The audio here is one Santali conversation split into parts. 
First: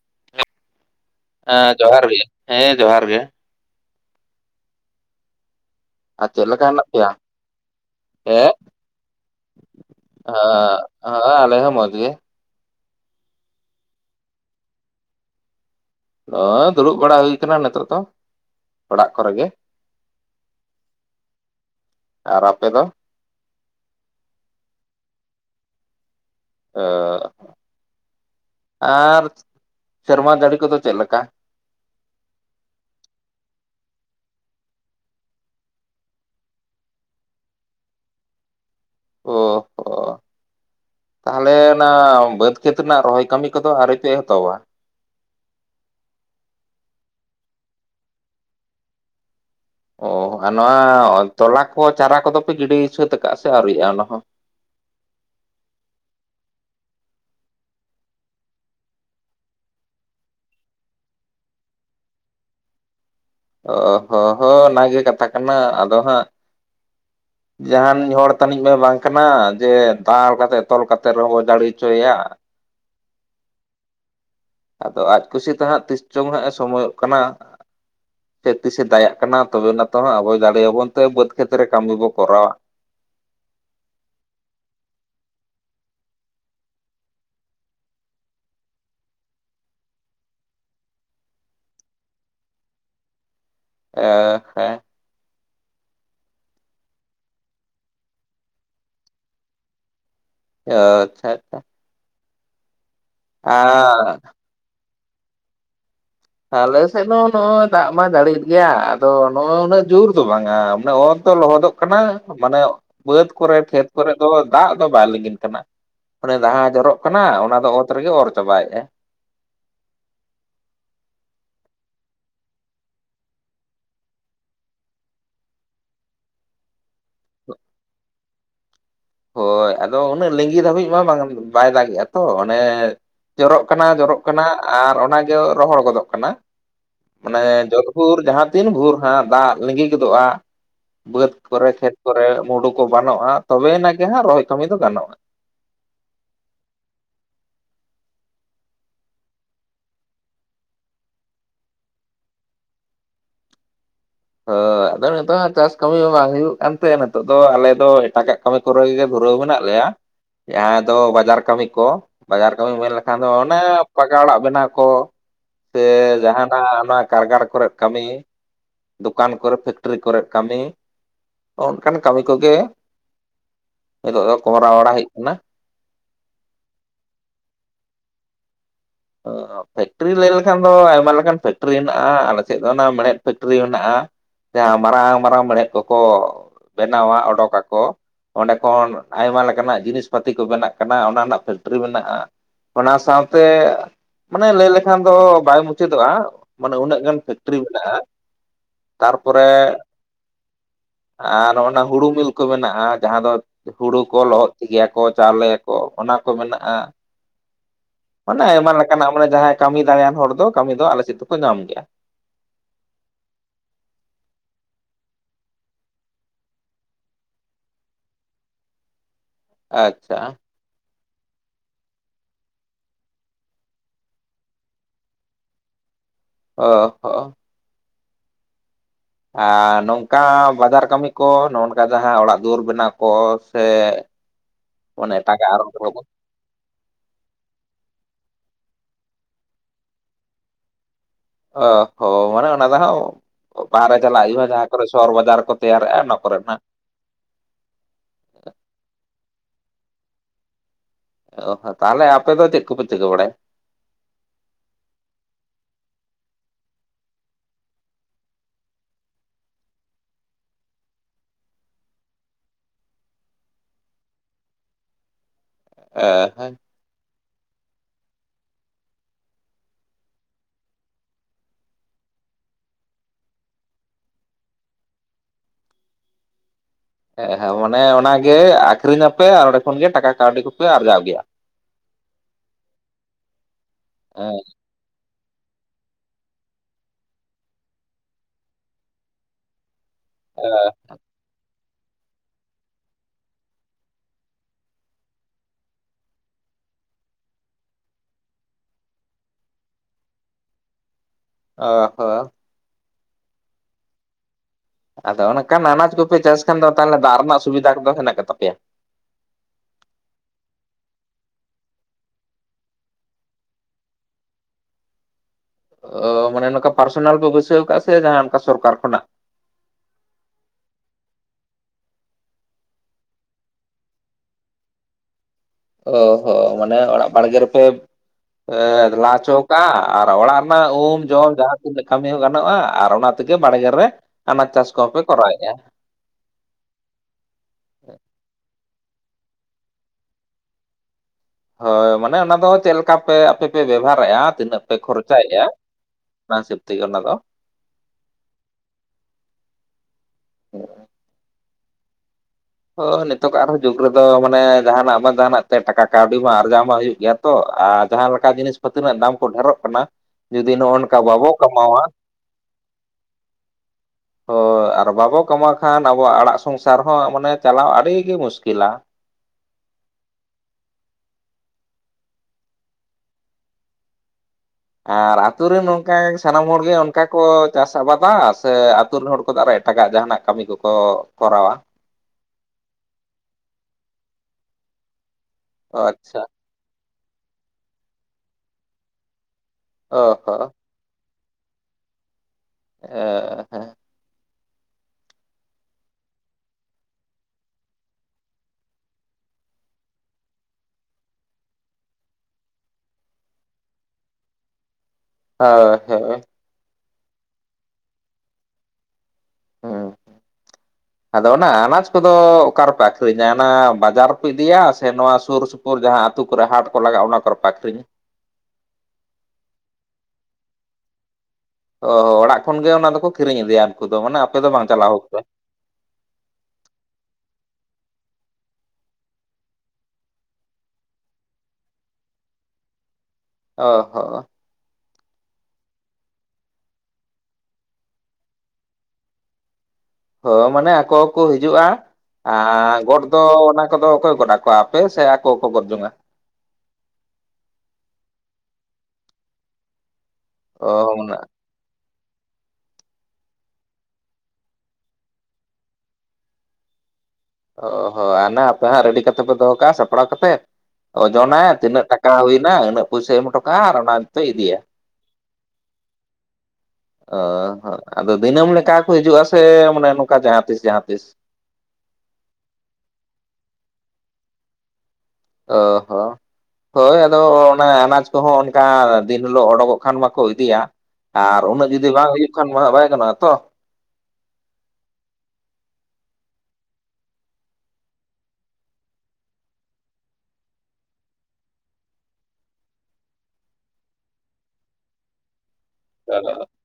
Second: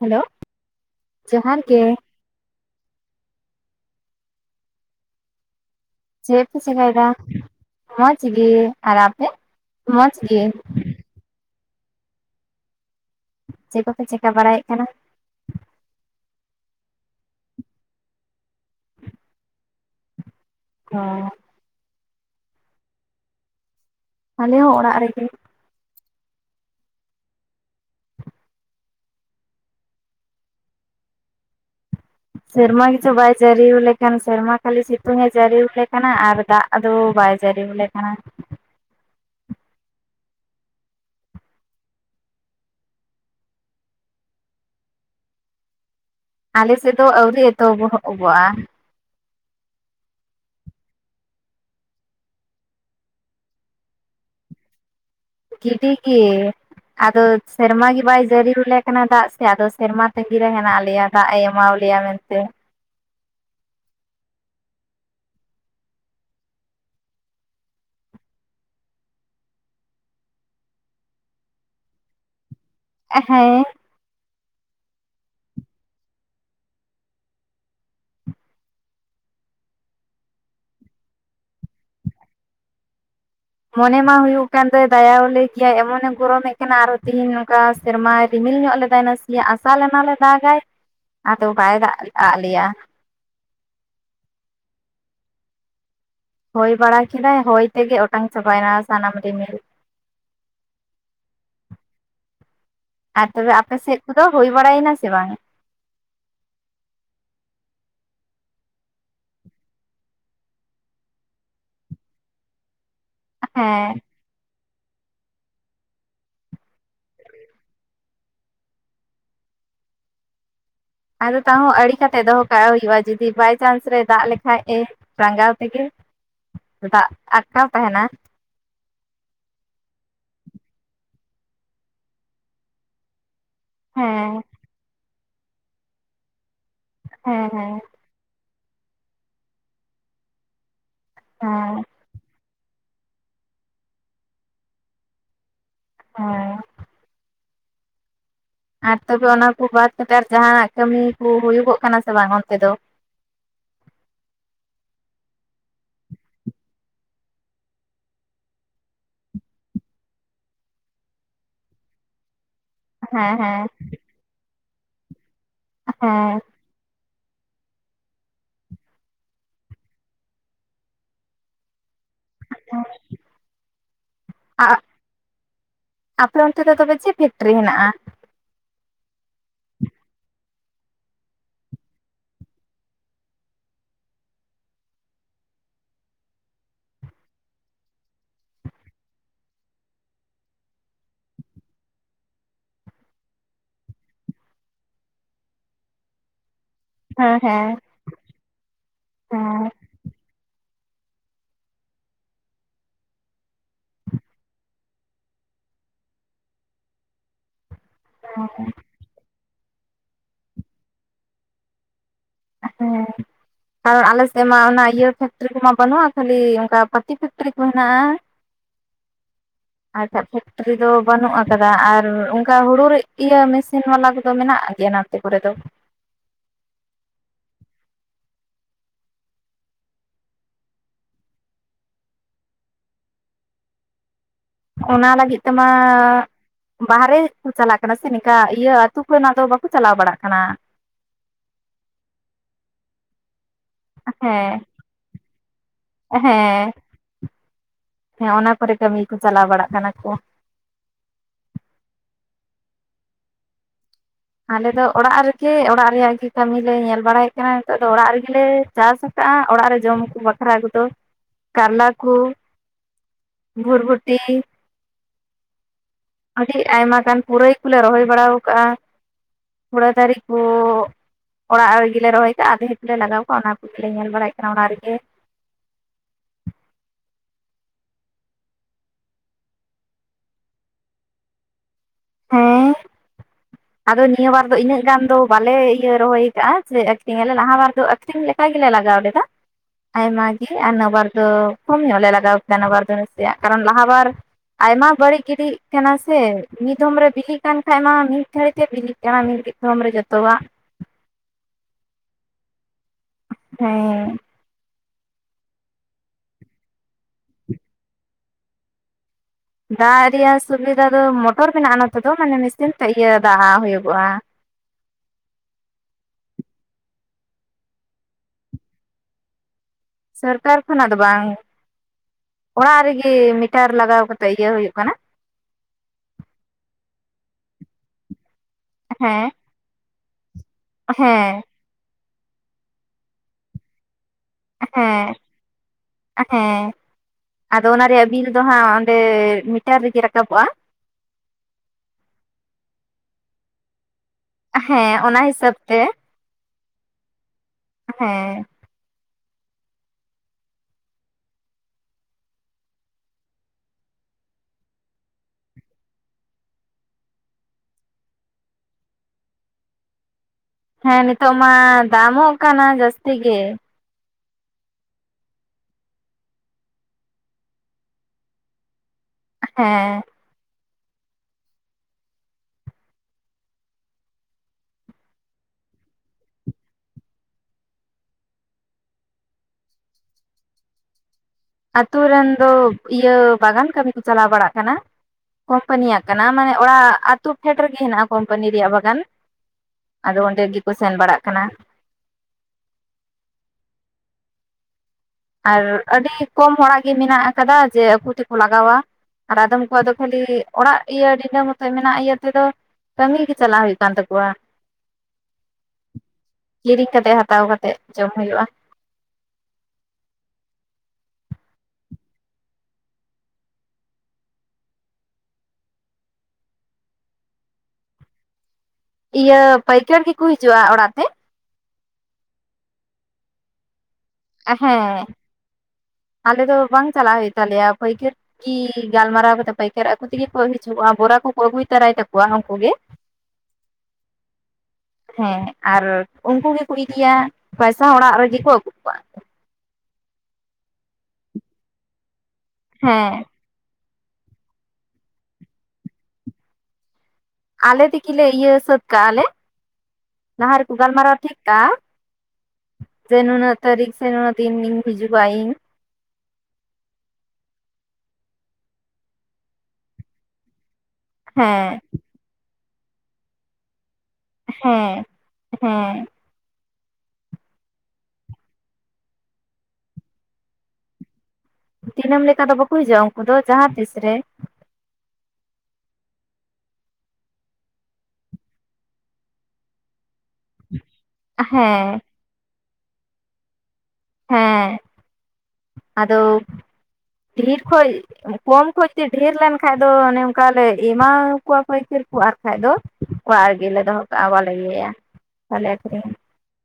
ᱦᱮᱞᱳ ᱦᱮᱸ ᱡᱚᱦᱟᱨ ᱜᱮ᱾ ᱦᱮᱸ ᱡᱚᱦᱟᱨ ᱜᱮ᱾ ᱟᱨ ᱪᱮᱫ ᱯᱮ ᱞᱮᱠᱟ ᱦᱮᱱᱟᱜ ᱪᱠᱟᱭᱟ? ᱯᱮᱭᱟ? ᱢᱚᱸᱡᱽ ᱜᱮ, ᱦᱮᱸ ᱟᱨ ᱟᱯᱮ, ᱢᱚᱡᱽ ᱜᱮ᱾ ᱚ ᱦᱟ ᱟᱞᱮ ᱦᱚᱸ ᱢᱚᱡᱽ ᱜᱮ᱾ ᱪᱮᱫ ᱠᱚᱯᱮ, ᱪᱮᱠᱟ ᱵᱟᱲᱟᱭᱮᱫ ᱠᱟᱱᱟ? ᱳ ᱫᱩᱲᱩᱵ ᱵᱟᱲᱟ ᱦᱩᱭ ᱠᱟᱱᱟ, ᱱᱤᱛᱳᱜ ᱫᱚ ᱚᱲᱟᱜ ᱠᱚᱨᱮ ᱜᱮ᱾ ᱦᱮᱸ, ᱟᱨ ᱟᱯᱮ ᱫᱚ? ᱟᱞᱮ ᱦᱚᱸ ᱚᱲᱟᱜ ᱨᱮᱜᱮ᱾ ᱚ ᱟᱨ ᱥᱮᱨᱢᱟ ᱫᱟᱹᱲᱤ ᱠᱚᱫᱚ ᱪᱮᱫ ᱞᱮᱠᱟ? ᱥᱮᱨᱢᱟ ᱜᱮᱪᱚ ᱵᱟᱭ ᱡᱟᱹᱨᱤ ᱞᱮᱠᱟᱱ᱾ ᱥᱮᱨᱢᱟ ᱠᱷᱟᱹᱞᱤ ᱥᱤᱛᱩᱝ ᱮ ᱡᱟᱹᱨᱤᱞᱮ ᱠᱟᱱᱟ᱾ ᱟᱨ ᱫᱟᱜ ᱟᱫᱚ ᱵᱟᱭ ᱡᱟᱹᱨᱤᱣᱟᱞᱮ ᱠᱟᱱᱟ᱾ ᱚ, ᱚᱸ ᱛᱟᱦᱚᱞᱮ ᱚᱱᱟ ᱵᱟᱹᱫᱽ ᱠᱷᱮᱛ ᱨᱮᱱᱟᱜ ᱨᱚᱦᱚᱭ ᱠᱟᱹᱢᱤ ᱠᱚᱫᱚ ᱟᱨᱚ ᱪᱚᱭ ᱮ ᱦᱟᱛᱟᱚᱵᱣᱟ? ᱟᱞᱮ ᱥᱮᱫ ᱫᱚ, ᱟᱹᱣᱨᱤ ᱮᱛᱚᱦᱚᱵ ᱵᱚᱦᱚᱜ ᱜᱚᱜᱼᱟ᱾ ᱚ ᱟᱨ ᱱᱚᱣᱟ ᱛᱚᱞᱟ ᱠᱚ, ᱪᱟᱨᱟ ᱠᱚᱫᱚᱯᱮ ᱜᱤᱰᱤ ᱥᱟᱹᱛ ᱠᱫᱼᱟ ᱥᱮ ᱟᱹᱣᱨᱩᱮᱫᱼᱟ ᱚᱱᱟ ᱦᱚᱸ? ᱜᱤ ᱴᱤ ᱜᱮ᱾ ᱟᱫᱚ ᱥᱮᱨᱢᱟ ᱜᱮ ᱵᱟᱭ ᱡᱟᱹᱨᱤᱲ ᱟᱞᱮ ᱠᱟᱱᱟ ᱫᱟᱜ᱾ ᱥᱮ ᱟᱫᱚ ᱥᱮᱨᱢᱟ ᱛᱟᱹᱜᱤᱮ ᱦᱮᱱᱟᱜ ᱞᱮᱭᱟ᱾ ᱫᱟᱜ ᱮ ᱮᱢᱟᱣᱟ ᱞᱮᱭᱟ ᱢᱮᱱᱛᱮ ᱚ ᱦᱚᱸ ᱦᱚᱸ, ᱚᱱᱟᱜᱮ ᱠᱟᱛᱷᱟ ᱠᱟᱱᱟ᱾ ᱟᱫᱚ ᱦᱟᱸᱜ [inaudible] ᱡᱟᱦᱟᱱᱤᱡ ᱦᱚᱲ ᱛᱟᱹᱱᱤᱡ ᱢᱮ ᱵᱟᱝ ᱠᱟᱱᱟ᱾ ᱡᱮ ᱫᱟᱞ ᱠᱟᱛᱮ ᱛᱚᱞ ᱠᱟᱛᱮ ᱨᱮᱦᱚᱸ ᱵᱚ ᱡᱟᱲᱮ ᱦᱚᱪᱚᱭᱮᱭᱟ᱾ ᱮᱫ ᱦᱮᱸ ᱟᱫᱚ ᱟᱡ ᱠᱩᱥᱤ ᱛᱮ ᱦᱟᱸᱜ ᱛᱤᱥ ᱪᱚᱝ ᱦᱟᱸᱜ ᱮ ᱥᱚᱢᱚᱭᱚᱜ ᱠᱟᱱᱟ᱾ ᱥᱮ ᱛᱤᱥᱮ ᱫᱟᱲᱭᱟᱜ ᱠᱟᱱᱟ᱾ ᱛᱚᱵᱮ ᱱᱟᱛ ᱦᱚᱸᱜ ᱟᱵᱚᱭ ᱫᱟᱲᱮ ᱟᱵᱚᱱ ᱛᱮ ᱵᱟᱹᱫᱽ ᱠᱷᱮᱛᱨᱮ ᱠᱟᱹᱢᱤ ᱵᱚ ᱠᱚᱨᱟᱣᱟ᱾ ᱢᱚᱱᱮ ᱢᱟ ᱦᱩᱭᱩᱜ ᱠᱟᱱ ᱛᱟᱭ ᱫᱟᱭᱟᱞᱟᱹᱭ ᱜᱮᱟᱭ᱾ ᱮᱢᱚᱱᱮ ᱜᱚᱨᱚᱢᱮᱫ ᱠᱟᱱᱟ᱾ ᱟᱨᱦᱚ ᱛᱤᱦᱤᱧ ᱱᱚᱝᱠᱟ ᱥᱮᱨᱢᱟᱭ ᱨᱤᱢᱤᱞ ᱧᱚᱜ ᱞᱮᱫᱟᱭ᱾ ᱱᱟ ᱥᱮ ᱟᱥᱟ ᱞᱮᱱᱟᱞᱮ ᱫᱟᱜᱟᱭ᱾ ᱟᱫᱚ ᱵᱟᱭ ᱫᱟᱜ ᱟᱟᱜ ᱞᱮᱭᱟ᱾ [unintelligible] ᱦᱩᱭ ᱵᱟᱲᱟ ᱠᱮᱫᱟᱭ᱾ ᱦᱚᱭ ᱛᱮᱜᱮ ᱚᱴᱟᱝ ᱪᱟᱵᱟᱭᱮᱱᱟ ᱥᱟᱱᱟᱢ ᱨᱤᱢᱤᱞ᱾ ᱟ ᱟᱪᱷᱟ, ᱟᱪᱷᱟ, ᱟᱨ ᱛᱚᱵᱮ ᱟᱯᱮ ᱥᱮᱫ ᱟᱨ ᱠᱚᱫᱚ ᱦᱩᱭ ᱵᱟᱲᱟᱭ ᱱᱟᱥᱮ ᱵᱟᱝ? ᱟᱞᱮ ᱥᱮᱫ ᱫᱚ ᱱᱚᱜᱼᱚᱭ ᱫᱟᱜ ᱢᱟ ᱫᱟᱲᱤᱭᱮᱫ ᱜᱮᱭᱟ᱾ ᱟᱫᱚ ᱱᱚᱜᱼᱚᱭ ᱩᱱᱟᱹᱜ ᱡᱳᱨ ᱫᱚ ᱵᱟᱝᱟ᱾ ᱢᱟᱱᱮ ᱚᱛ ᱛ ᱞᱚᱦᱚᱫᱚᱜ ᱠᱟᱱᱟ᱾ ᱠᱟᱱᱟ, ᱢᱟᱱᱮ ᱵᱟᱹᱫᱽ ᱠᱚᱨᱮ ᱠᱷᱮᱛ ᱦᱮᱸ ᱠᱚᱨᱮ᱾ ᱫᱚ ᱫᱟᱜ ᱫᱚ ᱵᱟᱭ ᱞᱤᱸᱜᱤᱱ ᱠᱟᱱᱟ᱾ ᱚᱱᱮ ᱡᱟᱦᱟᱸ ᱡᱚᱨᱚᱜ ᱠᱟᱱᱟ ᱚᱱᱟ ᱫᱚ ᱚᱛ ᱨᱮᱜᱮ ᱚᱨ ᱪᱟᱵᱟᱭᱮᱫᱼᱟ᱾ ᱟᱫᱚ ᱛᱟᱦᱚᱸ ᱦᱚᱸ ᱟᱲᱮ ᱠᱟᱛᱮ ᱫᱚᱦᱚ ᱠᱟᱜ ᱦᱩᱭᱩᱜᱼᱟ᱾ ᱡᱩᱫᱤ ᱵᱟᱭ ᱪᱟᱱᱥ ᱨᱮ ᱫᱟᱜ ᱞᱮᱠᱷᱟᱡ ᱮ᱾ ᱨᱟᱸᱜᱟᱣ ᱛᱮᱜᱮ ᱫᱟᱜ ᱟᱠᱟᱣ ᱛᱟᱦᱮᱱᱟ᱾ ᱦᱳᱭ ᱟᱫᱚ ᱩᱱᱟᱹᱜ ᱞᱤᱸᱜᱤ ᱫᱷᱟᱹᱵᱤᱡ ᱢᱟ ᱵᱟᱝ ᱵᱟᱭ ᱫᱟᱜᱮᱜᱼᱟ ᱛᱚ ᱚᱱᱮ᱾ ᱡᱚᱨᱚᱜ ᱠᱟᱱᱟ ᱡᱚᱨᱚᱜ ᱦᱮᱸ ᱠᱟᱱᱟ ᱟᱨ ᱚᱱᱟᱜᱮ ᱨᱚᱦᱚᱲ ᱜᱚᱫᱚᱜ ᱠᱟᱱᱟ ᱢᱟᱱᱮ ᱦᱮᱸ ᱦᱮᱸ ᱡᱚᱨᱼᱼ ᱵᱷᱳᱨ ᱡᱟᱦᱟᱸ ᱛᱤᱱ ᱵᱷᱳᱨ ᱦᱟᱸᱜ ᱫᱟᱜ ᱞᱤᱸᱜᱤ ᱜᱚᱫᱚᱜᱼᱟ ᱵᱟᱹᱫᱽ ᱠᱚᱨᱮ ᱦᱮᱸ ᱠᱷᱮᱛ ᱠᱚᱨᱮ ᱢᱩᱰᱩᱠᱼᱼ ᱵᱟᱱᱚᱜᱼᱟ, ᱛᱚᱵᱮᱭᱟᱱᱮᱜ ᱜᱮ ᱦᱟᱸᱜ ᱨᱚᱦᱚᱭ ᱠᱟᱹᱢᱤ ᱫᱚ ᱜᱟᱱᱚᱜᱼᱟ᱾ ᱦᱮᱸ ᱟᱨ ᱛᱚᱵᱮ ᱚᱱᱟ ᱠᱚ ᱵᱟᱫᱽ ᱠᱟᱛᱮᱫ ᱟᱨ ᱡᱟᱦᱱᱟᱜ ᱠᱟᱹᱢᱤ ᱠᱚ ᱦᱩᱭᱩᱜᱚᱜ ᱠᱟᱱᱟ ᱥᱮ ᱵᱟᱝ ᱚᱱᱛᱮ ᱫᱚ? ᱦᱳᱭ ᱟᱫᱚ ᱱᱤᱛᱚᱜ ᱦᱟᱸᱜ ᱪᱟᱥ ᱠᱟᱹᱢᱤ ᱦᱚᱸ ᱵᱟᱝ ᱦᱩᱭᱩᱜ ᱠᱟᱱᱛᱮ ᱱᱤᱛᱚᱜ ᱫᱚ ᱟᱞᱮᱫ ᱫᱚ ᱮᱴᱟᱜᱟᱜ᱾ ᱠᱟᱹᱢᱤ ᱠᱚᱨᱮ ᱜᱮ ᱫᱷᱩᱨᱟᱹᱣ ᱢᱮᱱᱟᱜ ᱞᱮᱭᱟ ᱡᱟᱦᱟᱸᱭ ᱫᱚ ᱵᱟᱡᱟᱨ ᱠᱟᱹᱢᱤ ᱠᱚ᱾ ᱵᱟᱡᱟᱨ ᱠᱟᱹᱢᱤ ᱢᱮᱱ ᱞᱮᱠᱷᱟᱱ ᱫᱚ ᱦᱮᱸ ᱚᱱᱮ ᱦᱮᱸ ᱯᱟᱠᱟ ᱚᱲᱟᱜ ᱵᱮᱱᱟᱣ ᱠᱚ ᱥᱮ ᱦᱮᱸ ᱡᱟᱦᱟᱱᱼᱼ ᱚᱱᱟ, ᱚᱱᱟ ᱠᱟᱨᱜᱟᱲ ᱠᱚᱨᱮ ᱠᱟᱹᱢᱤ᱾ ᱫᱚᱠᱟᱱ ᱠᱚᱨᱮ ᱯᱷᱮᱠᱴᱨᱤ ᱠᱚᱨᱮᱜ ᱠᱟᱹᱢᱤ᱾ ᱚᱱᱠᱟᱱ ᱠᱟᱹᱢᱤ ᱠᱚᱜᱮ ᱱᱮᱛᱚᱜ ᱫᱚ ᱠᱚᱢᱨᱟᱣ ᱟ- ᱵᱟᱲᱟ ᱦᱩᱭᱩᱜ ᱠᱟᱱᱟ᱾ ᱟᱯᱮ ᱚᱱᱛᱮ ᱫᱚ ᱛᱚᱵᱮ ᱪᱮᱫ ᱯᱷᱮᱠᱴᱨᱤ ᱦᱮᱱᱟᱜᱼᱟ? ᱚ ᱯᱷᱮᱠᱴᱨᱤ ᱞᱟᱹᱭ ᱞᱮᱠᱷᱟᱱ ᱫᱚ ᱟᱭᱢᱟ ᱞᱮᱠᱟᱱ ᱯᱷᱮᱠᱴᱨᱤ ᱦᱮᱱᱟᱜᱼᱟ, ᱟᱞᱮ ᱥᱮᱫ ᱫᱚ ᱚᱱᱟ ᱢᱮᱲᱦᱮᱫ ᱯᱷᱮᱠᱴᱨᱤ ᱢᱮᱱᱟᱜᱼᱟ᱾ ᱡᱟᱦᱟᱸ ᱢᱟᱨᱟᱝ ᱢᱟᱨᱟᱝ ᱢᱮᱬᱦᱮᱫ ᱠᱚᱠᱚ ᱵᱮᱱᱟᱣᱟ ᱚᱰᱚᱠᱟᱠᱚ᱾ ᱚᱸᱰᱮ ᱠᱷᱚᱱ ᱟᱭᱢᱟ ᱞᱮᱠᱟᱱᱟᱜ ᱡᱤᱱᱤᱥ ᱯᱟᱹᱛᱤ ᱠᱚ ᱵᱮᱱᱟᱜ ᱠᱟᱱᱟ ᱚᱱᱟ ᱨᱮᱱᱟᱜ ᱯᱷᱮᱠᱴᱨᱤ ᱢᱮᱱᱟᱜᱼᱟ᱾ ᱚᱱᱟ ᱥᱟᱶᱛᱮ᱾ ᱢᱟᱱᱮ ᱞᱟᱹᱭ ᱞᱮᱠᱷᱟᱱ ᱫᱚ ᱵᱟᱭ ᱢᱩᱪᱟᱹᱫᱚᱜᱼᱟ ᱢᱟᱱᱮ ᱩᱱᱟᱹᱜ ᱜᱟᱱ ᱦᱮᱸ ᱯᱷᱮᱠᱴᱨᱤ ᱦᱮᱸ ᱢᱮᱱᱟᱜᱼᱟ᱾ ᱛᱟᱨᱯᱚᱨᱮ ᱦᱮᱸ ᱟᱨ ᱱᱚᱜᱼᱱᱟ ᱦᱩᱲᱩ ᱢᱤᱞ ᱠᱚ ᱢᱮᱱᱟᱜᱼᱟ ᱡᱟᱦᱟᱸ ᱫᱚ ᱦᱩᱲᱩ ᱠᱚ ᱞᱚᱦᱚᱫ ᱛᱮᱠᱮᱭᱟ ᱠᱚ ᱪᱟᱣᱞᱮᱭᱟᱠᱚ ᱚᱱᱟ ᱠᱚ ᱢᱮᱱᱟᱜᱼᱟ᱾ ᱚᱱᱮ ᱟᱭᱢᱟ ᱞᱮᱠᱟᱱᱟᱜ ᱢᱟᱱᱮ ᱡᱟᱦᱟᱸᱭ ᱠᱟᱹᱢᱤ ᱫᱟᱲᱮᱭᱟᱱ ᱦᱚᱲ ᱫᱚ ᱠᱟᱹᱢᱤ ᱫᱚ ᱟᱞᱮ ᱥᱮᱫ ᱫᱚᱠᱚ ᱧᱟᱢ ᱜᱮᱭᱟ᱾ ᱦᱮᱸ ᱠᱟᱨᱚᱱ ᱟᱞᱮᱥᱮᱫ ᱢᱟ ᱚᱱᱟ ᱤᱭᱟᱹ ᱯᱷᱮᱠᱴᱨᱤ ᱠᱚᱢᱟ ᱵᱟᱹᱱᱩᱜᱼᱟ ᱠᱷᱟᱹᱞᱤ ᱚᱱᱠᱟ ᱯᱟᱹᱛᱤ ᱯᱷᱮᱠᱴᱨᱤ ᱠᱚ ᱦᱮᱱᱟᱜᱼᱟ᱾ [inaudible] ᱟᱪᱪᱷᱟ ᱟᱪᱷᱟ ᱯᱷᱮᱠᱼᱼ ᱴᱨᱤᱫᱚ ᱵᱟᱹᱱᱩᱜ ᱟᱠᱟᱫᱟ ᱟᱨ ᱚᱱᱠᱟ ᱦᱩᱲᱩ ᱨᱮ ᱤᱭᱟᱹ ᱢᱮᱥᱤᱱ ᱵᱟᱞᱟ ᱠᱚᱫᱚ ᱢᱮᱱᱟᱜ ᱜᱮᱭᱟ ᱱᱚᱛᱮ ᱠᱚᱨᱮ ᱫᱚ᱾ ᱚ ᱦᱚ᱾ ᱟᱨ ᱱᱚᱝᱠᱟ ᱵᱟᱡᱟᱨ ᱠᱟᱹᱢᱤ ᱠᱚ ᱱᱚᱜᱼᱱᱚᱠᱟ ᱡᱟᱦᱟᱸ ᱚᱲᱟᱜ ᱫᱩᱣᱟᱹᱨ ᱵᱮᱱᱟᱣ ᱠᱚ ᱥᱮ [inaudible] ᱚᱱᱟ ᱢᱟᱱᱮ ᱞᱟᱹᱜᱤᱫ ᱮᱴᱟᱜᱟᱜ ᱟᱨᱚ ᱛᱮᱢᱟ ᱵᱚᱱ ᱵᱟᱦᱨᱮ ᱠᱚ ᱪᱟᱞᱟᱜ ᱠᱟᱱᱟ ᱥᱮ ᱱᱤᱝᱠᱟ ᱤᱭᱟᱹ ᱟᱹᱛᱩ ᱠᱚᱨᱮᱱᱟᱜ ᱫᱚ ᱵᱟᱠᱚ ᱪᱟᱞᱟᱣ ᱵᱟᱲᱟᱜ ᱠᱟᱱᱟ᱾ ᱚ ᱦᱚ ᱢᱟᱱᱮ ᱚᱱᱟ ᱫᱚ ᱦᱟᱸᱜ ᱚᱠᱟᱨᱮ ᱪᱟᱞᱟᱜ ᱦᱩᱭᱩᱜᱼᱟ ᱦᱮᱸ ᱡᱟᱦᱟᱸ ᱠᱚᱨᱮ ᱥᱚᱨᱚᱦᱚᱨ ᱵᱟᱡᱟᱨ ᱠᱚ ᱛᱮᱭᱟᱨᱮᱜ-ᱟ ᱱᱚ ᱠᱚᱨᱮ ᱱᱟ᱾ ᱦᱮᱸ ᱦᱮᱸ ᱚᱱᱟ ᱠᱚᱨᱮ ᱠᱟᱹᱢᱤ ᱠᱚ ᱪᱟᱞᱟᱣ ᱵᱟᱲᱟᱜ ᱠᱟᱱᱟ ᱠᱚ᱾ ᱚ ᱦᱚ ᱛᱟᱦᱞᱮ ᱟᱯᱮ ᱫᱚ ᱪᱮᱫ ᱠᱚᱯᱮ ᱪᱤᱠᱟᱹ ᱵᱟᱲᱟᱭ? ᱟᱞᱮ ᱫᱚ ᱚᱲᱟᱜ ᱨᱮᱜᱮ ᱚᱲᱟᱜ ᱨᱮᱭᱟᱜ ᱜᱮ ᱠᱟᱹᱢᱤ ᱞᱮ ᱧᱮᱞ ᱵᱟᱲᱟᱭᱮᱫ ᱠᱟᱱᱟ ᱱᱤᱛᱚᱜ ᱫᱚ ᱚᱲᱟᱜ ᱨᱮᱜᱮ ᱪᱟᱥᱟ᱾ ᱠᱟᱜᱼᱟ ᱚᱲᱟᱜ ᱨᱮ ᱡᱚᱢ ᱠᱚ ᱵᱟᱠᱷᱨᱟ ᱠᱚᱫᱚ ᱠᱟᱨᱞᱟ ᱠᱚ᱾ ᱵᱷᱩᱨᱵᱷᱚᱨᱴᱤ ᱦᱮᱸ ᱟᱹᱰᱤ ᱟᱭᱢᱟ ᱜᱟᱱ ᱯᱩᱨᱟᱹᱭ ᱠᱚᱞᱮ ᱨᱚᱦᱚᱭ ᱵᱟᱲᱟᱣᱟᱠᱟᱜᱼᱟ ᱫᱟᱨᱤ ᱠᱚ ᱚᱲᱟᱜ ᱨᱮᱜᱮ ᱞᱮ ᱨᱚᱦᱚᱭ ᱠᱟᱜᱼᱟ ᱟᱫᱷᱮ ᱠᱚᱞᱮ ᱞᱟᱜᱟᱣ ᱠᱟᱜ ᱚᱱᱟ ᱠᱚᱜᱮᱞᱮ ᱧᱮᱞ ᱵᱟᱲᱟᱭᱮᱫ ᱠᱟᱱᱟ ᱚᱱᱟ ᱨᱮᱜᱮ ᱦᱮᱸ ᱦᱮᱸ ᱢᱟᱱᱮ ᱚᱱᱟᱜᱮ ᱟᱠᱷᱨᱤᱧ ᱟᱯᱮ ᱟᱨ ᱚᱸᱰᱮ ᱠᱷᱚᱱ ᱜᱮ ᱴᱟᱠᱟ ᱠᱟᱹᱣᱰᱤ ᱠᱚᱯᱮ ᱟᱨᱡᱟᱣ ᱜᱮᱭᱟ ᱦᱮᱸ, ᱟᱫᱚ ᱱᱤᱭᱟᱹ ᱦᱮᱸ ᱵᱟᱨ ᱫᱚ ᱤᱱᱟᱹᱜ ᱜᱟᱱ ᱫᱚ ᱵᱟᱞᱮ ᱤᱭᱟᱹ ᱨᱚᱦᱚᱭ ᱟᱠᱟᱜᱼᱟ ᱥᱮ ᱟᱹᱠᱷᱨᱤᱝ ᱟᱞᱮ ᱞᱟᱦᱟ ᱵᱟᱨ ᱫᱚ ᱟᱹᱠᱷᱨᱤᱝ ᱞᱮᱠᱟ ᱜᱮᱞᱮ ᱞᱟᱜᱟᱣ ᱞᱮᱫᱟ᱾ ᱟᱭᱢᱟ ᱜᱮ ᱟᱨ ᱱᱟᱹᱵᱟᱨ ᱫᱚ ᱠᱚᱢ ᱧᱚᱜ ᱞᱮ ᱞᱟᱜᱟᱣ ᱠᱮᱫᱟ ᱱᱟᱹᱵᱟᱨ ᱫᱚ ᱱᱟᱥᱮᱭᱟᱜ ᱠᱟᱨᱚᱱ ᱞᱟᱦᱟ ᱵᱟᱨ ᱟᱭᱢᱟ ᱵᱟᱹᱲᱤᱡ ᱜᱤᱰᱤᱜ ᱠᱟᱱᱟ ᱥᱮ ᱢᱤᱫ ᱢᱤᱫ ᱫᱷᱚᱢ ᱨᱮ ᱵᱤᱞᱤᱜ ᱠᱟᱱ ᱠᱷᱟᱡ ᱢᱟ ᱢᱤᱫ ᱜᱷᱟᱹᱲᱤᱡᱛᱮ ᱵᱤᱞᱤᱜ ᱠᱟᱱᱟ ᱢᱤᱫ ᱫᱷᱚᱢ ᱨᱮ ᱡᱚᱛᱚᱣᱟᱜ᱾ ᱚ ᱦᱚ᱾ ᱦᱮᱸ᱾ ᱟᱫᱚ ᱚᱱᱠᱟᱱ ᱟᱱᱟᱡᱽ ᱠᱚᱯᱮ ᱪᱟᱥ ᱠᱷᱟᱱ ᱫᱚ ᱛᱟᱦᱚᱞᱮ ᱫᱟᱜ ᱨᱮᱱᱟᱜ ᱥᱩᱵᱤᱫᱷᱟ ᱠᱚᱫᱚ ᱦᱮᱱᱟᱜ ᱜᱮ ᱛᱟᱯᱮᱭᱟ? ᱫᱟᱜ ᱨᱮᱭᱟᱜ ᱥᱩᱵᱤᱫᱷᱟ ᱫᱚ ᱢᱚᱴᱚᱨ ᱢᱮᱱᱟᱜᱼᱟ, ᱱᱚᱛᱮ ᱫᱚ ᱢᱟᱱᱮ ᱢᱮᱥᱤᱱ ᱛᱮ ᱤᱭᱟᱹ ᱫᱟᱜ ᱦᱩᱭᱩᱜᱚᱜᱼᱟ᱾ ᱚ ᱢᱟᱱᱮ ᱱᱚᱝᱠᱟ ᱯᱟᱨᱥᱚᱱᱟᱞ ᱯᱮ ᱵᱟᱹᱭᱥᱟᱹᱣ ᱠᱚᱜ-ᱟ ᱥᱮ ᱡᱟᱦᱟᱸ ᱚᱱᱠᱟ ᱥᱚᱨᱠᱟᱨ ᱠᱷᱚᱱᱟᱜ? ᱥᱚᱨᱠᱟᱨ ᱠᱷᱚᱱᱟᱜ ᱫᱚ ᱵᱟᱝ, ᱚᱲᱟᱜ ᱨᱮᱜᱮ ᱢᱤᱴᱟᱨ ᱞᱟᱜᱟᱣ ᱠᱟᱛᱮ ᱤᱭᱟᱹ ᱦᱩᱭᱩᱜ ᱠᱟᱱᱟ᱾ ᱚᱦᱚ ᱢᱟᱱᱮ ᱚᱲᱟᱜ ᱵᱟᱲᱜᱮ ᱨᱮᱯᱮ ᱞᱟ ᱦᱮᱸ ᱦᱚᱪᱚ ᱟᱠᱟᱜᱼᱟ ᱟᱨ ᱚᱲᱟᱜ ᱩᱢ ᱡᱚᱢ ᱦᱮᱸ ᱡᱟᱦᱟᱸ ᱛᱤᱱᱟᱹᱜ ᱠᱟᱹᱢᱤ ᱦᱚᱸ ᱜᱟᱱᱚᱜᱼᱟ ᱟᱨ ᱚᱱᱟ ᱛᱮᱜᱮ ᱵᱟᱲᱜᱮ ᱨᱮ ᱟᱱᱟᱡ ᱪᱟᱥ ᱠᱚᱦᱚᱸ ᱯᱮ ᱦᱮᱸ ᱠᱚᱨᱟᱣ ᱮᱜᱼᱟ ᱦᱮᱸ ᱟᱫᱚ ᱚᱱᱟ ᱨᱮᱭᱟᱜ ᱵᱤᱞ ᱫᱚ ᱦᱟᱸᱜ ᱚᱸᱰᱮ ᱢᱤᱴᱟᱨ ᱨᱮᱜᱮ ᱨᱟᱠᱟᱵ ᱚᱜᱼᱟ ᱦᱳᱭ ᱢᱟᱱᱮ ᱚᱱᱟ ᱫᱚ ᱪᱮᱫ ᱞᱮᱠᱟ ᱯᱮ ᱟᱯᱮ ᱯᱮ ᱵᱮᱵᱷᱟᱨ ᱮᱜᱼᱟ ᱛᱤᱱᱟᱹᱜ ᱯᱮ ᱦᱮᱸ ᱚᱱᱟ ᱠᱷᱚᱨᱪᱟᱭᱮᱜᱼᱟ ᱦᱤᱥᱟᱹᱵ ᱛᱮ ᱚᱱᱟ ᱦᱤᱥᱟᱹᱵᱽ ᱛᱮᱜᱮ ᱚᱱᱟᱫᱚ ᱦᱮᱸ ᱦᱳᱭ ᱱᱤᱛᱚᱜ ᱟᱜ ᱟᱨᱦᱚᱸ ᱡᱩᱜᱽ ᱨᱮᱫᱚ ᱢᱟᱱᱮ ᱡᱟᱦᱟᱸᱱᱟᱜ ᱵᱟᱝ ᱡᱟᱦᱟᱸᱱᱟᱜ ᱛᱮ ᱴᱟᱠᱟ ᱠᱟᱹᱣᱰᱤ ᱢᱟ ᱟᱨᱡᱟᱣ ᱢᱟ ᱦᱩᱭᱩᱜ ᱜᱮᱭᱟ ᱛᱚ ᱟᱨ ᱡᱟᱦᱟᱸ ᱞᱮᱠᱟ ᱡᱤᱱᱤᱥ ᱯᱟᱹᱛᱤ ᱨᱮᱱᱟᱜ ᱫᱟᱢ ᱠᱚ ᱰᱷᱮᱨᱚᱜ ᱠᱟᱱᱟ ᱡᱩᱫᱤ ᱱᱚᱜᱼᱚ ᱱᱚᱝᱠᱟ ᱦᱮᱸ ᱵᱟᱵᱚ ᱱᱤᱛᱚᱜ ᱢᱟ ᱠᱟᱢᱟᱣᱟ ᱫᱟᱢᱚᱜ ᱠᱟᱱᱟ ᱡᱟᱹᱥᱛᱤ ᱜᱮ ᱦᱳᱭ ᱟᱨ ᱵᱟᱵᱚ ᱠᱟᱢᱟᱣ ᱠᱷᱟᱱ ᱟᱵᱚᱣᱟᱜ ᱟᱲᱟᱜ ᱥᱚᱝᱥᱟᱨ ᱦᱚᱸ ᱢᱟᱱᱮ ᱪᱟᱞᱟᱣ ᱟᱹᱰᱤ ᱜᱮ ᱢᱩᱥᱠᱤᱞ ᱟ ᱦᱮᱸ ᱟᱨ ᱟ‌ᱛᱩ ᱨᱮᱱ ᱱᱚᱝᱠᱟ ᱥᱟᱱᱟᱢ ᱦᱚᱲ ᱜᱮ ᱚᱱᱠᱟ ᱠᱚ ᱪᱟᱥ ᱟᱵᱟᱫᱟ ᱥᱮ ᱟ. ᱛᱩ ᱨᱮᱱ ᱦᱚᱲ ᱠᱚᱫᱚ ᱟᱨᱚ ᱮᱴᱟᱜᱟᱜ ᱡᱟᱦᱟᱸᱱᱟᱜ ᱠᱟᱹᱢᱤ ᱠᱚᱠᱚ ᱠᱚᱨᱟᱣ ᱟ ᱟᱛᱩ ᱨᱮᱱ ᱫᱚ ᱤᱭᱟᱹ ᱵᱟᱜᱟᱱ ᱠᱟᱹᱢᱤ ᱠᱚ ᱪᱟᱞᱟᱣ ᱵᱟᱲᱟᱜ ᱠᱟᱱᱟ ᱚ ᱠᱳᱢᱯᱟᱱᱤᱭᱟᱜ ᱟᱪᱪᱷᱟ ᱠᱟᱱᱟ ᱢᱟᱱᱮ ᱚᱲᱟᱜ ᱟᱹᱛᱩ ᱯᱷᱮᱰ ᱨᱮᱜᱮ ᱦᱮᱸᱱᱟᱜᱼᱟ ᱠᱳᱢᱯᱟᱱᱤ ᱨᱮᱭᱟᱜ ᱵᱟᱜᱟᱱ ᱚ ᱟᱫᱚ ᱚᱸᱰᱮ ᱦᱚᱸ ᱜᱮᱠᱚ ᱥᱮᱱ ᱵᱟᱲᱟᱜ ᱠᱟᱱᱟ ᱚ [unintelligible] ᱟᱨ ᱟᱹᱰᱤ ᱠᱚᱢ ᱦᱚᱲᱼᱟᱜ ᱜᱮ ᱢᱮᱱᱟᱜ ᱟᱠᱟᱫᱟ ᱡᱮ ᱟᱠᱩ ᱛᱮᱠᱚ ᱞᱟᱜᱟᱣ ᱟ ᱟᱨ ᱟᱫᱚᱢ ᱠᱚᱣᱟᱜ ᱫᱚ ᱠᱷᱟᱹᱞᱤ ᱚᱲᱟᱜ ᱤᱭᱟᱹ ᱰᱤᱱᱟᱹ ᱢᱚᱛᱚ ᱢᱮᱱᱟᱜ ᱤᱭᱟᱹ ᱛᱮᱫᱚ ᱠᱟᱹᱢᱤ ᱜᱮ ᱪᱟᱞᱟᱜ ᱦᱩᱭᱩᱜ ᱠᱟᱱ ᱛᱟᱠᱚᱣᱟ ᱦᱳᱭ ᱦᱳᱭ ᱠᱤᱨᱤᱧ ᱠᱟᱛᱮᱫ ᱦᱟᱛᱟᱣ ᱠᱟᱛᱮᱫ ᱡᱚᱢ ᱦᱩᱭᱩᱜᱼᱟ ᱦᱩᱸ ᱟᱫᱚ ᱚᱱᱟ ᱟᱱᱟᱡ ᱠᱚᱫᱚ ᱚᱠᱟ ᱨᱮᱯᱮ ᱟᱠᱷᱨᱤᱧ ᱟ ᱚᱱᱟ ᱵᱟᱡᱟᱨ ᱯᱮ ᱤᱫᱤᱭᱟ ᱥᱮ ᱱᱚᱣᱟ ᱥᱩᱨ ᱥᱩᱯᱩᱨ ᱡᱟᱦᱟᱸ ᱟᱹᱛᱩ ᱠᱚᱨᱮ ᱦᱟᱴ ᱠᱚ ᱞᱟᱜᱟᱜ ᱚᱱᱟ ᱠᱚᱨᱮ ᱯᱮ ᱟᱹᱠᱷᱨᱤᱧ ᱟ ᱤᱭᱟᱹ ᱯᱟᱹᱭᱠᱟᱹᱨ ᱜᱮ ᱠᱚ ᱦᱤᱡᱩᱜᱼᱟ ᱚᱲᱟᱜ ᱛᱮ ᱚ ᱚᱲᱟᱜ ᱠᱷᱚᱱ ᱜᱮ ᱚᱱᱟ ᱫᱚᱠᱚ ᱠᱤᱨᱤᱧ ᱤᱫᱤᱭᱟ ᱩᱱᱠᱩ ᱫᱚ ᱢᱟᱱᱮ ᱫᱚ ᱵᱟᱝ ᱪᱟᱞᱟᱣ ᱦᱮᱸ ᱦᱩᱭᱩᱜ ᱯᱮ ᱟᱞᱮ ᱫᱚ ᱵᱟᱝ ᱪᱟᱞᱟᱜ ᱦᱩᱭᱩᱜ ᱛᱟᱞᱮᱭᱟ ᱯᱟᱹᱭᱠᱟᱹᱨ ᱠᱤ ᱜᱟᱞᱢᱟᱨᱟᱣ ᱠᱟᱛᱮ ᱯᱟᱹᱭᱠᱟᱹᱨ ᱟᱠᱚ ᱛᱮᱜᱮ ᱠᱚ ᱦᱤᱡᱩᱜᱼᱟ ᱵᱚᱨᱟ ᱠᱚᱠᱚ ᱟᱹᱜᱩ ᱛᱟᱨᱟᱭ ᱛᱟᱠᱚᱣᱟ ᱩᱱᱠᱩ ᱜᱮ ᱚ ᱦᱚ ᱦᱮᱸ ᱟᱨ ᱩᱱᱠᱩ ᱜᱮᱠᱚ ᱤᱫᱤᱭᱟ ᱯᱟᱭᱥᱟ ᱦᱚᱸ ᱚᱲᱟᱜ ᱨᱮᱜᱮ ᱠᱚ ᱟᱹᱜᱩ ᱟᱠᱚᱣᱟ ᱦᱚᱸ ᱢᱟᱱᱮ ᱟᱠᱚ ᱜᱮᱠᱚ ᱦᱤᱡᱩᱜᱼᱟ ᱟᱨ ᱜᱚᱫ ᱦᱮᱸ ᱫᱚ ᱚᱱᱟ ᱠᱚᱫᱚ ᱠᱚᱠᱚᱭ ᱜᱚᱫ ᱟᱠᱚᱣᱟ ᱟᱯᱮ ᱥᱮ ᱟᱠᱚ ᱜᱮᱠᱚ ᱜᱚᱫ ᱡᱚᱜ ᱟ ᱟᱞᱮ ᱛᱮᱜᱤ ᱞᱮ ᱤᱭᱟᱹ ᱥᱟᱹᱛ ᱠᱟᱜᱼᱟ ᱞᱮ ᱞᱟᱦᱟ ᱚ ᱨᱮᱠᱚ ᱢᱟᱱᱮ ᱜᱟᱞᱢᱟᱨᱟᱣ ᱴᱷᱤᱠ ᱥᱮ ᱱᱩᱱᱟᱹᱜ ᱛᱟᱹᱨᱤᱠ ᱥᱮ ᱱᱩᱱᱟᱹᱜ ᱫᱤᱱ ᱤᱧ ᱦᱤᱡᱩᱜᱼᱟ ᱤᱧ ᱚ ᱦᱚᱸ ᱟᱱᱟ ᱟᱯᱮ ᱦᱟᱸᱜ ᱨᱮᱰᱤ ᱠᱟᱛᱮ ᱯᱮ ᱫᱚᱦᱚ ᱠᱟᱜᱼᱟ ᱥᱟᱯᱲᱟᱣ ᱠᱟᱛᱮᱫ ᱳᱡᱚᱱᱟᱭ ᱦᱮᱸ ᱛᱤᱱᱟᱹᱜ ᱴᱟᱠᱟ ᱪᱟᱠᱟ ᱦᱩᱭᱱᱟ ᱩᱱᱟᱹᱜ ᱯᱚᱭᱥᱟᱹᱭ ᱮᱢ ᱦᱚᱴᱚ ᱠᱟᱜ-ᱟ ᱟᱨ ᱚᱱᱟ ᱱᱤᱛᱚᱜ ᱤᱫᱤᱭᱟ ᱦᱮᱸ ᱦᱮᱸ ᱚ ᱦᱮᱜ ᱟᱫᱚ ᱫᱤᱱᱟᱹᱢ ᱞᱮᱠᱟ ᱠᱚ ᱦᱤᱡᱩᱜ-ᱟ ᱥᱮ ᱢᱟᱱᱮ ᱱᱚᱝᱠᱟ ᱡᱟᱦᱟᱸ ᱛᱤᱥ ᱡᱟᱦᱟᱸ ᱛᱤᱥ ᱫᱤᱱᱟᱹᱢ ᱞᱮᱠᱟ ᱫᱚ ᱵᱟᱠᱚ ᱦᱤᱡᱩᱜ-ᱟ ᱩᱱᱠᱩ ᱫᱚ ᱡᱟᱦᱟᱸ ᱛᱤᱥ ᱨᱮ ᱚ ᱦᱚ ᱦᱳᱭ ᱟᱫᱚ ᱚᱱᱟ ᱟᱱᱟᱡᱽ ᱠᱚᱦᱚᱸ ᱚᱱᱠᱟ ᱫᱤᱱ ᱦᱤᱞᱳᱜ ᱚᱰᱳᱠᱼᱚᱜ ᱠᱷᱟᱱ ᱢᱟᱠᱚ ᱤᱫᱤᱭᱟ ᱟᱨ ᱩᱱᱟᱹᱜ ᱡᱩᱫᱤ ᱦᱮᱸ ᱵᱟᱝ ᱦᱩᱭᱩᱜ ᱠᱷᱟᱱ ᱢᱟ ᱦᱟᱸᱜ ᱵᱟᱭ ᱜᱟᱱᱚᱜᱼᱟ ᱛᱚ ᱦᱮᱸ ᱟᱫᱚ ᱰᱷᱮᱨ ᱠᱷᱚᱡ ᱠᱚᱢ ᱠᱷᱚᱡ ᱛᱮ ᱰᱷᱮᱨ ᱞᱮᱱ ᱠᱷᱟᱡ ᱫᱚ ᱚᱱᱮ ᱚᱱᱠᱟ ᱞᱮ ᱮᱢᱟ ᱟᱠᱚᱣᱟ ᱯᱟᱹᱭᱠᱟᱹᱨ ᱠᱚ ᱟᱨ ᱠᱟᱷᱡ ᱫᱚ ᱚᱲᱟᱜ ᱨᱮᱜᱮ ᱞᱮ ᱫᱚᱦᱚ ᱠᱟᱜᱼᱟ ᱵᱟᱞᱮ ᱤᱭᱟᱹᱭ ᱟ ᱵᱟᱞᱮ ᱟᱹᱠᱷᱨᱤᱧ [unintelligible]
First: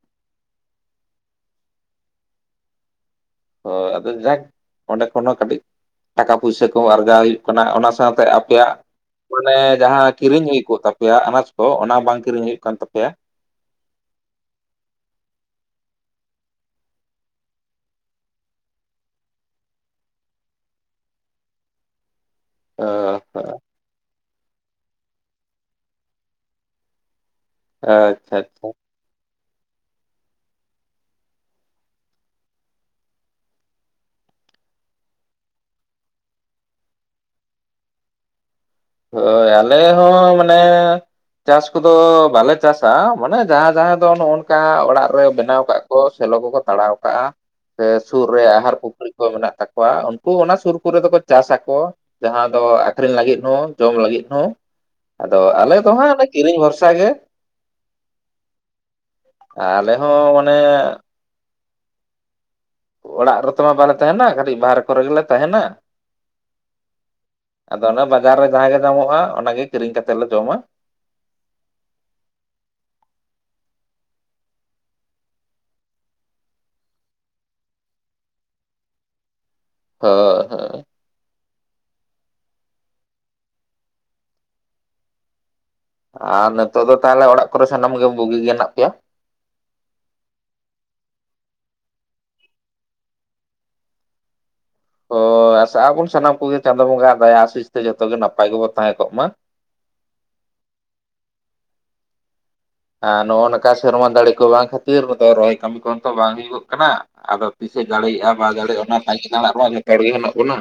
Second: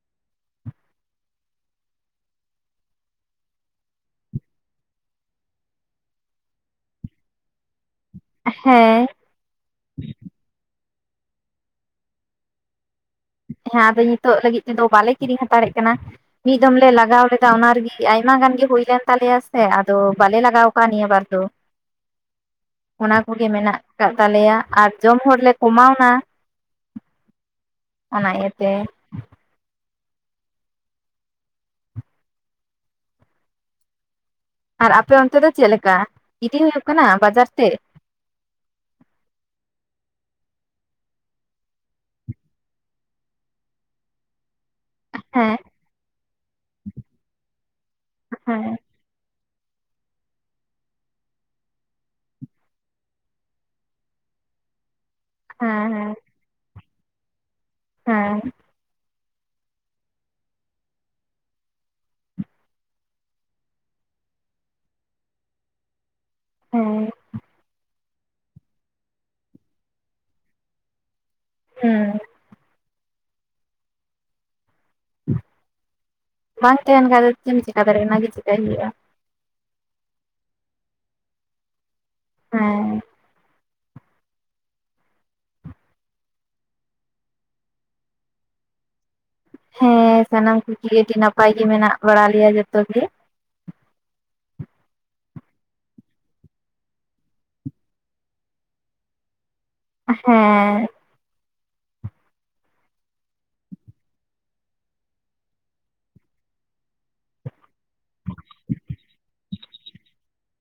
ᱦᱳᱭ ᱟᱫᱚ ᱡᱟᱠ ᱚᱸᱰᱮ ᱠᱷᱚᱱ ᱦᱚᱸ ᱠᱟᱹᱴᱤᱡ ᱴᱟᱠᱟ ᱯᱩᱭᱥᱟᱹ ᱠᱚᱦᱚᱸ ᱟᱨᱡᱟᱣ ᱦᱩᱭᱩᱜ ᱠᱟᱱᱟ ᱚᱱᱟ ᱥᱟᱶᱛᱮ ᱟᱯᱮᱭᱟᱜ ᱦᱮᱸ ᱢᱟᱱᱮ ᱡᱟᱦᱟᱸ ᱠᱤᱨᱤᱧ ᱦᱩᱭ ᱠᱚᱜ ᱛᱟᱯᱮᱭᱟ ᱟᱱᱟᱡᱽ ᱠᱚ ᱚᱱᱟ ᱵᱟᱝ ᱠᱤᱨᱤᱧ ᱦᱩᱭᱩᱜ ᱠᱟᱱ ᱛᱟᱯᱮᱭᱟ ᱦᱮᱸ ᱟᱫᱚ ᱱᱤᱛᱚᱜ ᱞᱟᱹᱜᱤᱫ ᱛᱮᱫᱚ ᱵᱟᱞᱮ ᱠᱤᱨᱤᱧ ᱦᱟᱛᱟᱲ ᱮᱜ ᱠᱟᱱᱟ ᱢᱤᱫ ᱫᱚᱢ ᱞᱮ ᱞᱟᱜᱟᱣ ᱞᱮᱫᱟ ᱚᱱᱟ ᱨᱮᱜᱮ ᱟᱭᱢᱟ ᱜᱟᱱ ᱜᱮ ᱦᱩᱭ ᱞᱮᱱ ᱛᱟᱞᱮᱭᱟ ᱥᱮ ᱟᱫᱚ ᱵᱟᱞᱮ ᱞᱟᱜᱟᱣ ᱱᱤᱭᱟᱹ ᱵᱟᱨ ᱫᱚ ᱚ ᱚᱱᱟ ᱠᱚᱜᱮ ᱢᱮᱱᱟᱜ ᱠᱟᱫ ᱛᱟᱞᱮᱭᱟ ᱟᱨ ᱡᱚᱢ ᱦᱚᱲᱞᱮ ᱠᱚᱢᱟᱣᱱᱟ ᱚᱱᱟ ᱟᱪᱪᱷᱟ ᱟᱪᱪᱷᱟ ᱤᱭᱟᱹᱛᱮ ᱟᱨ ᱟᱯᱮ ᱚᱱᱛᱮ ᱫᱚ ᱪᱮᱫ ᱞᱮᱠᱟ ᱤᱫᱤ ᱦᱩᱭᱩᱜ ᱠᱟᱱᱟ ᱵᱟᱡᱟᱨ ᱛᱮ ᱦᱳᱭ ᱟᱞᱮ ᱦᱚᱸ ᱢᱟᱱᱮ ᱪᱟᱥ ᱠᱚᱫᱚ ᱵᱟᱞᱮ ᱪᱟᱥᱟ ᱢᱟᱱᱮ ᱡᱟᱦᱟᱸᱭ ᱡᱟᱦᱟᱸ ᱫᱚ ᱱᱚᱜ-ᱚᱝᱠᱟ᱾ ᱚᱲᱟᱜ ᱨᱮ ᱦᱮᱸ ᱵᱮᱱᱟᱣ ᱠᱟᱜ ᱠᱚ ᱥᱮᱞᱚ ᱠᱚᱠᱚ ᱛᱟᱲᱟᱣ ᱠᱟᱜ᱾ᱟ ᱥᱮ ᱥᱩᱨ ᱨᱮ ᱦᱮᱸ ᱟᱦᱟᱨ ᱯᱩᱠᱷᱲᱤ ᱢᱮᱱᱟᱜ ᱛᱟᱠᱚᱣᱟ ᱩᱱᱠᱩ ᱚᱱᱟ ᱥᱩᱨ ᱠᱚᱨᱮ ᱫᱚ ᱠᱚ ᱪᱟᱥᱟᱠᱚ ᱡᱟᱦᱟᱸ ᱫᱚ ᱟᱠᱷᱨᱤᱧ ᱞᱟᱹᱜᱤᱫ ᱦᱚᱸ ᱡᱚᱢ ᱞᱟᱹᱜᱤᱫ ᱦᱚᱸ ᱟᱫᱚ ᱟᱞᱮ ᱫᱚ ᱦᱟᱸᱜ ᱦᱮᱸ ᱚᱱᱮ ᱠᱤᱨᱤᱧ ᱵᱷᱚᱨᱥᱟ ᱜᱮ ᱦᱮᱸ ᱟᱞᱮ ᱦᱚᱸ ᱢᱟᱱᱮ ᱚᱲᱟᱜ ᱨᱮᱛᱚᱢᱟ ᱵᱟᱞᱮ ᱛᱟᱦᱮᱱᱟ ᱠᱟᱹᱴᱤᱡ ᱵᱟᱦᱨᱮ ᱠᱚᱨᱮ ᱜᱮᱞᱮ ᱛᱟᱦᱮᱱᱟ᱾ ᱦᱮᱸ ᱟᱫᱚ ᱚᱱᱟ ᱵᱟᱡᱟᱨ ᱨᱮ ᱡᱟᱦᱟᱸ ᱜᱮ ᱧᱟᱢᱚᱜ-ᱟ ᱚᱱᱟᱜ ᱜᱮ ᱠᱤᱨᱤᱧ ᱠᱟᱛᱮ ᱞᱮ ᱡᱚᱢᱟ ᱦᱮᱸ ᱵᱟᱝ ᱛᱟᱦᱮᱱ ᱠᱷᱟᱡ ᱫᱚ ᱪᱮᱫ ᱮᱢ ᱪᱮᱠᱟ ᱫᱟᱲᱮᱭᱟᱜ-ᱟ ᱚᱱᱟᱜᱮ ᱪᱮᱠᱟᱹᱭ ᱦᱩᱭᱩᱜ-ᱟ᱾ ᱦᱳ ᱦᱮᱸ ᱦᱮᱸ ᱟᱨ ᱱᱤᱛᱚᱜ ᱫᱚ ᱛᱟᱦᱚᱞᱮ ᱚᱲᱟᱜ ᱠᱚᱨᱮ ᱥᱟᱱᱟᱢ ᱜᱮ ᱵᱩᱜᱤ ᱜᱮ ᱦᱮᱱᱟᱜ ᱯᱮᱭᱟ ᱦᱮᱸ ᱥᱟᱱᱟᱢ ᱠᱚᱜᱮ ᱟᱹᱰᱤ ᱱᱟᱯᱟᱭ ᱜᱮ ᱢᱮᱱᱟᱜ ᱵᱟᱲᱟ ᱞᱮᱭᱟ ᱡᱚᱛᱚ ᱜᱮ᱾ ᱦᱚ ᱟᱥᱟᱜ ᱟᱵᱚᱱ ᱥᱟᱱᱟᱢ ᱠᱚᱜᱮ ᱪᱟᱸᱫᱳ ᱵᱚᱸᱜᱟᱜ ᱫᱟᱭᱟ ᱟᱹᱥᱩᱪ ᱛᱮ ᱡᱚᱛᱚ ᱜᱮ ᱱᱟᱯᱟᱭ ᱜᱮᱵᱚᱱ ᱛᱟᱦᱮᱸ ᱠᱚᱜ ᱢᱟ ᱦᱮᱸ ᱟᱨ ᱱᱚᱜᱼᱚ ᱱᱚᱝᱠᱟ ᱥᱮᱨᱢᱟ ᱫᱟᱲᱮ ᱠᱚ ᱵᱟᱝ ᱠᱷᱟᱹᱛᱤᱨ ᱨᱚᱦᱚᱭ ᱠᱟᱹᱢᱤ ᱠᱚᱦᱚᱸ ᱛᱚ ᱵᱟᱝ ᱦᱩᱭᱩᱜᱚᱜ ᱠᱟᱱᱟ ᱟᱫᱚ ᱛᱤᱥᱮ ᱫᱟᱲᱮᱭᱟᱜᱼᱟ ᱵᱟᱭ ᱫᱟᱲᱮᱭᱟᱜᱼᱟ ᱚᱱᱟ ᱛᱟᱸᱜᱤ ᱛᱟᱲᱟᱜ ᱨᱮᱢᱟ ᱡᱚᱛᱚ ᱦᱚᱲ ᱜᱮ ᱢᱮᱱᱟᱜ ᱵᱚᱱᱟ᱾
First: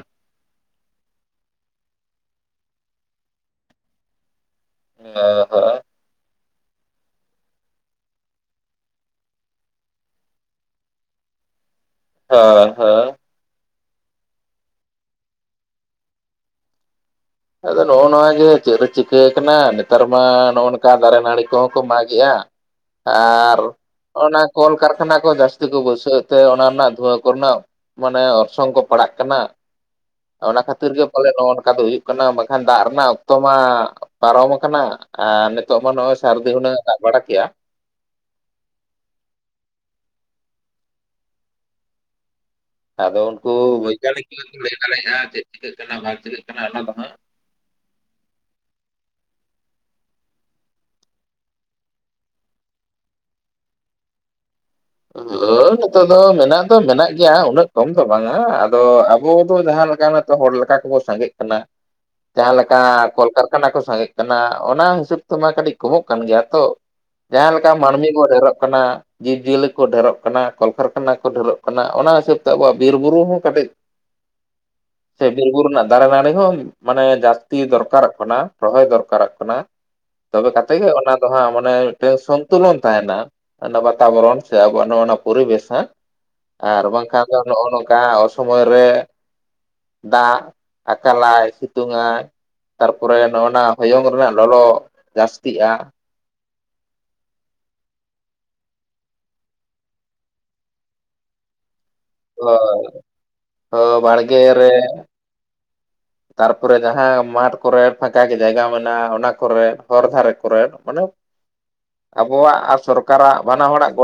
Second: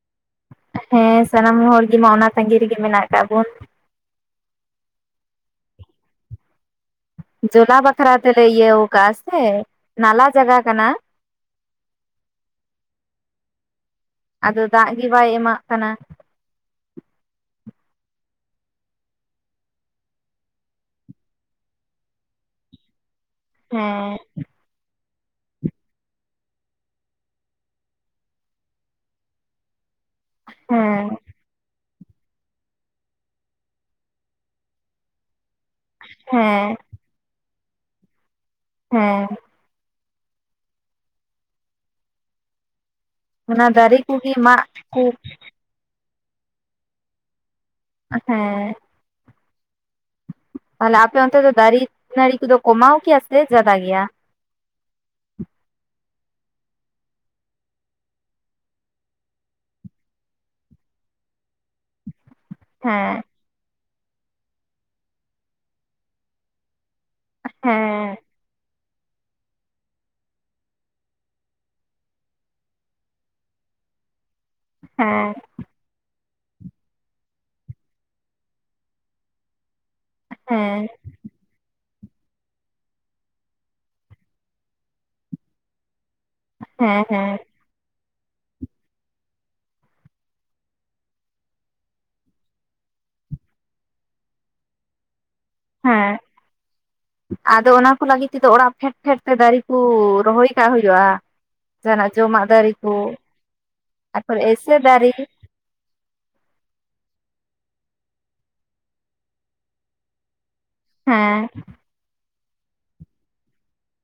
ᱦᱮᱸ ᱥᱟᱱᱟᱢ ᱦᱚᱲ ᱜᱮᱢᱟ ᱚᱱᱟ ᱥᱟᱺᱜᱤ ᱨᱮᱜᱮ ᱢᱮᱱᱟᱜ ᱠᱟᱜ ᱵᱚᱱ [unintelligible] ᱦᱮᱸ ᱡᱚᱞᱟ ᱵᱟᱠᱷᱨᱟ ᱛᱮᱞᱮ ᱤᱭᱟᱹ ᱟᱠᱟᱜ ᱥᱮ ᱱᱟᱞᱟ ᱡᱟᱜᱟ ᱠᱟᱱᱟ᱾ ᱦᱮ ᱦᱮᱸ ᱟᱫᱚ ᱫᱟᱜ ᱜᱮ ᱵᱟᱭ ᱮᱢᱟᱜ ᱠᱟᱱᱟ᱾ ᱟᱫᱚ ᱱᱚᱜᱼᱚ ᱱᱚᱣᱟᱜᱮ ᱪᱮᱫ ᱨᱮ ᱪᱤᱠᱟᱹ ᱠᱟᱱᱟ ᱱᱮᱛᱟᱨ ᱢᱟ ᱱᱚᱜᱼᱚ ᱱᱚᱝᱠᱟ ᱫᱟᱨᱮ ᱱᱟᱹᱲᱤ ᱠᱚᱦᱚᱸ ᱠᱚ ᱢᱟᱜᱮᱜ-ᱟ᱾ ᱟᱨ ᱦᱮᱸ ᱚᱱᱟ ᱠᱚᱞ ᱠᱟᱨᱠᱷᱟᱱᱟ ᱠᱚ ᱡᱟᱹᱥᱛᱤ ᱠᱚ ᱵᱟᱹᱭᱥᱟᱹᱣᱮᱛᱽ ᱛᱮ ᱚᱱᱟ ᱨᱮᱱᱟᱜ ᱫᱷᱩᱣᱟᱹ ᱠᱚᱨᱮᱱᱟᱜ? ᱢᱟᱱᱮ ᱚᱨᱥᱚᱝ ᱠᱚ ᱯᱟᱲᱟᱜ ᱠᱟᱱᱟ ᱚᱱᱟ ᱠᱷᱟᱹᱛᱤᱨ ᱜᱮ ᱦᱮᱸ ᱯᱟᱞᱮ ᱱᱚᱜ-ᱚ ᱱᱚᱝᱠᱟ ᱫᱚ ᱦᱩᱭᱩᱜ ᱠᱟᱱᱟ᱾ ᱵᱟᱠᱷᱟᱱ ᱫᱟᱜ ᱨᱮᱱᱟᱜ ᱚᱠᱛᱚ ᱢᱟ ᱯᱟᱨᱚᱢ ᱟᱠᱟᱱᱟ ᱟᱨ ᱱᱤᱛᱚᱜ ᱢᱟ ᱱᱚᱜ-ᱚᱭ ᱥᱟᱹᱨᱫᱤ ᱦᱮᱸ ᱦᱩᱱᱟᱹᱝ ᱵᱟᱲᱟᱠᱮᱜ-ᱟ ᱦᱮᱸ᱾ ᱟᱫᱚ ᱩᱱᱠᱩ ᱚᱱᱟ ᱫᱟᱨᱮ ᱵᱳᱭᱜᱟᱱᱤᱠ ᱠᱚᱜᱮ ᱜᱮ ᱠᱚ ᱢᱟᱜ ᱞᱟᱹᱭ ᱫᱟᱲᱮᱭᱟᱜ ᱪᱮᱫ ᱪᱤᱠᱟᱹᱜ ᱠᱟᱱᱟ ᱵᱟᱝ ᱪᱤᱠᱟᱹᱜ ᱠᱟᱱᱟ ᱚᱱᱟ ᱫᱚ ᱦᱟᱸᱜ᱾ ᱦᱮᱸ᱾ ᱛᱟᱦᱚᱞᱮ ᱟᱯᱮ ᱚᱱᱛᱮ ᱫᱚ ᱫᱟᱨᱤ ᱱᱟᱹᱲᱤ ᱠᱚᱫᱚ ᱠᱚᱢᱟᱣ ᱠᱤᱭᱟ ᱥᱮ ᱡᱟᱫᱟ ᱜᱮᱭᱟ? ᱦᱮ ᱱᱤᱛᱚᱜ ᱫᱚ ᱢᱮᱱᱟᱜ ᱫᱚ ᱢᱮᱱᱟᱜ ᱜᱮᱭᱟ ᱩᱱᱟᱹᱜ ᱠᱚᱢ ᱫᱚ ᱵᱟᱝᱟ ᱟᱫᱚ ᱟᱵᱚ ᱫᱚ ᱡᱟᱦᱟᱸ ᱞᱮᱠᱟᱱᱟᱜ ᱡᱚᱛᱚ ᱦᱚᱲ ᱞᱮᱠᱟ ᱠᱚᱵᱚ ᱥᱟᱸᱜᱮᱜ ᱠᱟᱱᱟ ᱡᱟᱦᱟᱸ ᱞᱮᱠᱟ ᱦᱮᱸ ᱠᱚᱞᱠᱟᱨᱠᱷᱟᱱᱟ ᱠᱚ ᱥᱟᱸᱜᱮᱜ ᱠᱟᱱᱟ ᱚᱱᱟ ᱦᱤᱥᱟᱹᱵ ᱛᱮᱢᱟ ᱠᱟᱹᱴᱤᱡ ᱠᱚᱢᱚᱜ ᱠᱟᱱ ᱜᱮᱭᱟ ᱛᱚ ᱡᱟᱦᱟᱸ ᱞᱮᱠᱟ ᱢᱟᱹᱱᱢᱤ ᱦᱮᱸ ᱠᱚ ᱰᱷᱮᱨᱚᱜ ᱠᱟᱱᱟ ᱡᱤᱵᱽᱡᱤᱭᱟᱹᱞᱤ ᱠᱚ ᱰᱷᱮᱨᱚᱜ ᱠᱟᱱᱟ ᱠᱚᱞᱠᱟᱨᱠᱷᱟᱱᱟ ᱠᱚ ᱰᱷᱮᱨᱚᱜ ᱠᱟᱱᱟ ᱚᱱᱟ ᱦᱤᱥᱟᱹᱵ ᱛᱮ ᱟᱵᱚᱣᱟᱜ ᱵᱤᱨ ᱵᱩᱨᱩ ᱦᱚᱸ ᱠᱟᱹᱴᱤᱡ᱾ ᱥᱮ ᱦᱮᱸ ᱵᱤᱨ ᱵᱩᱨᱩ ᱱᱟ ᱫᱟᱨᱮ ᱱᱟᱹᱲᱤ ᱦᱚᱸ ᱢᱟᱱᱮ ᱡᱟᱹᱥᱛᱤ ᱫᱚᱨᱠᱟᱨᱚᱜ ᱠᱟᱱᱟ ᱨᱚᱦᱚᱭ ᱫᱚᱨᱠᱟᱨᱚᱜ ᱠᱟᱱᱟ᱾ ᱛᱚᱵᱮ ᱠᱟᱛᱮ ᱦᱮᱸ ᱜᱮ ᱚᱱᱟ ᱫᱚ ᱦᱟᱸᱜ ᱢᱟᱱᱮ ᱢᱤᱫᱴᱮᱱ ᱥᱚᱱᱛᱩᱞᱚᱱ ᱛᱟᱦᱮᱱᱟ ᱚᱱᱟ ᱵᱟᱛᱟᱵᱚᱨᱚᱱ ᱟᱵᱚᱣᱟᱜ ᱱᱚᱜ ᱱᱚᱣᱟ ᱯᱚᱨᱤᱵᱮᱥ ᱦᱟᱹᱜ ᱟᱨ ᱦᱮᱸ ᱵᱟᱝᱠᱷᱟᱱ ᱦᱮᱸ ᱫᱚ ᱱᱚᱜ-ᱚ ᱱᱚᱝᱠᱟ ᱥᱚᱢᱚᱭ ᱨᱮ ᱫᱟᱜ ᱟᱠᱟᱞᱟᱭ ᱥᱤᱛᱩᱝ ᱟᱭ ᱛᱟᱨᱯᱚᱨᱮ ᱱᱚᱜ ᱚᱱᱟ ᱦᱚᱭᱚᱝ ᱨᱮᱱᱟᱜ ᱞᱚᱞᱚ ᱡᱟᱹᱥᱛᱤᱜ-ᱟ᱾ ᱦᱮᱜᱸ᱾ ᱟᱫᱚ ᱚᱱᱟ ᱠᱚ ᱞᱟᱹᱜᱤᱫ ᱛᱮᱫᱚ ᱚᱲᱟᱜ ᱯᱷᱮᱰ ᱯᱷᱮᱰ ᱛᱮ ᱫᱟᱨᱤ ᱠᱩ ᱨᱚᱦᱚᱭ ᱠᱟᱜ ᱦᱩᱭᱩᱜ-ᱟ᱾ ᱡᱟᱦᱟᱸ ᱱᱟᱜ ᱡᱚᱢᱟᱜ ᱫᱟᱨᱤ ᱦᱳᱭ ᱠᱩ ᱦᱳᱭ ᱵᱟᱲᱜᱮ ᱛᱟᱯᱚᱨᱮ ᱨᱮ ᱮᱭᱥᱮ ᱫᱟᱨᱤ ᱜᱤ᱾ [inaudible] ᱛᱟᱨᱯᱚᱨᱮ ᱡᱟᱦᱟᱸ ᱢᱟᱴᱷ ᱠᱚᱨᱮ ᱯᱷᱟᱠᱟ ᱜᱮ ᱡᱟᱭᱜᱟ ᱢᱮᱱᱟᱜ-ᱟ ᱚᱱᱟ ᱠᱚᱨᱮ ᱦᱚᱨ ᱫᱷᱟᱨᱮ ᱠᱚᱨᱮᱫ᱾ ᱚᱱᱮᱵ ᱟᱵᱚᱣᱟᱜ ᱟᱨ ᱥᱚᱨᱠᱟᱨᱟᱜ ᱵᱟᱱᱟ ᱦᱚᱲᱟᱜ ᱜᱚ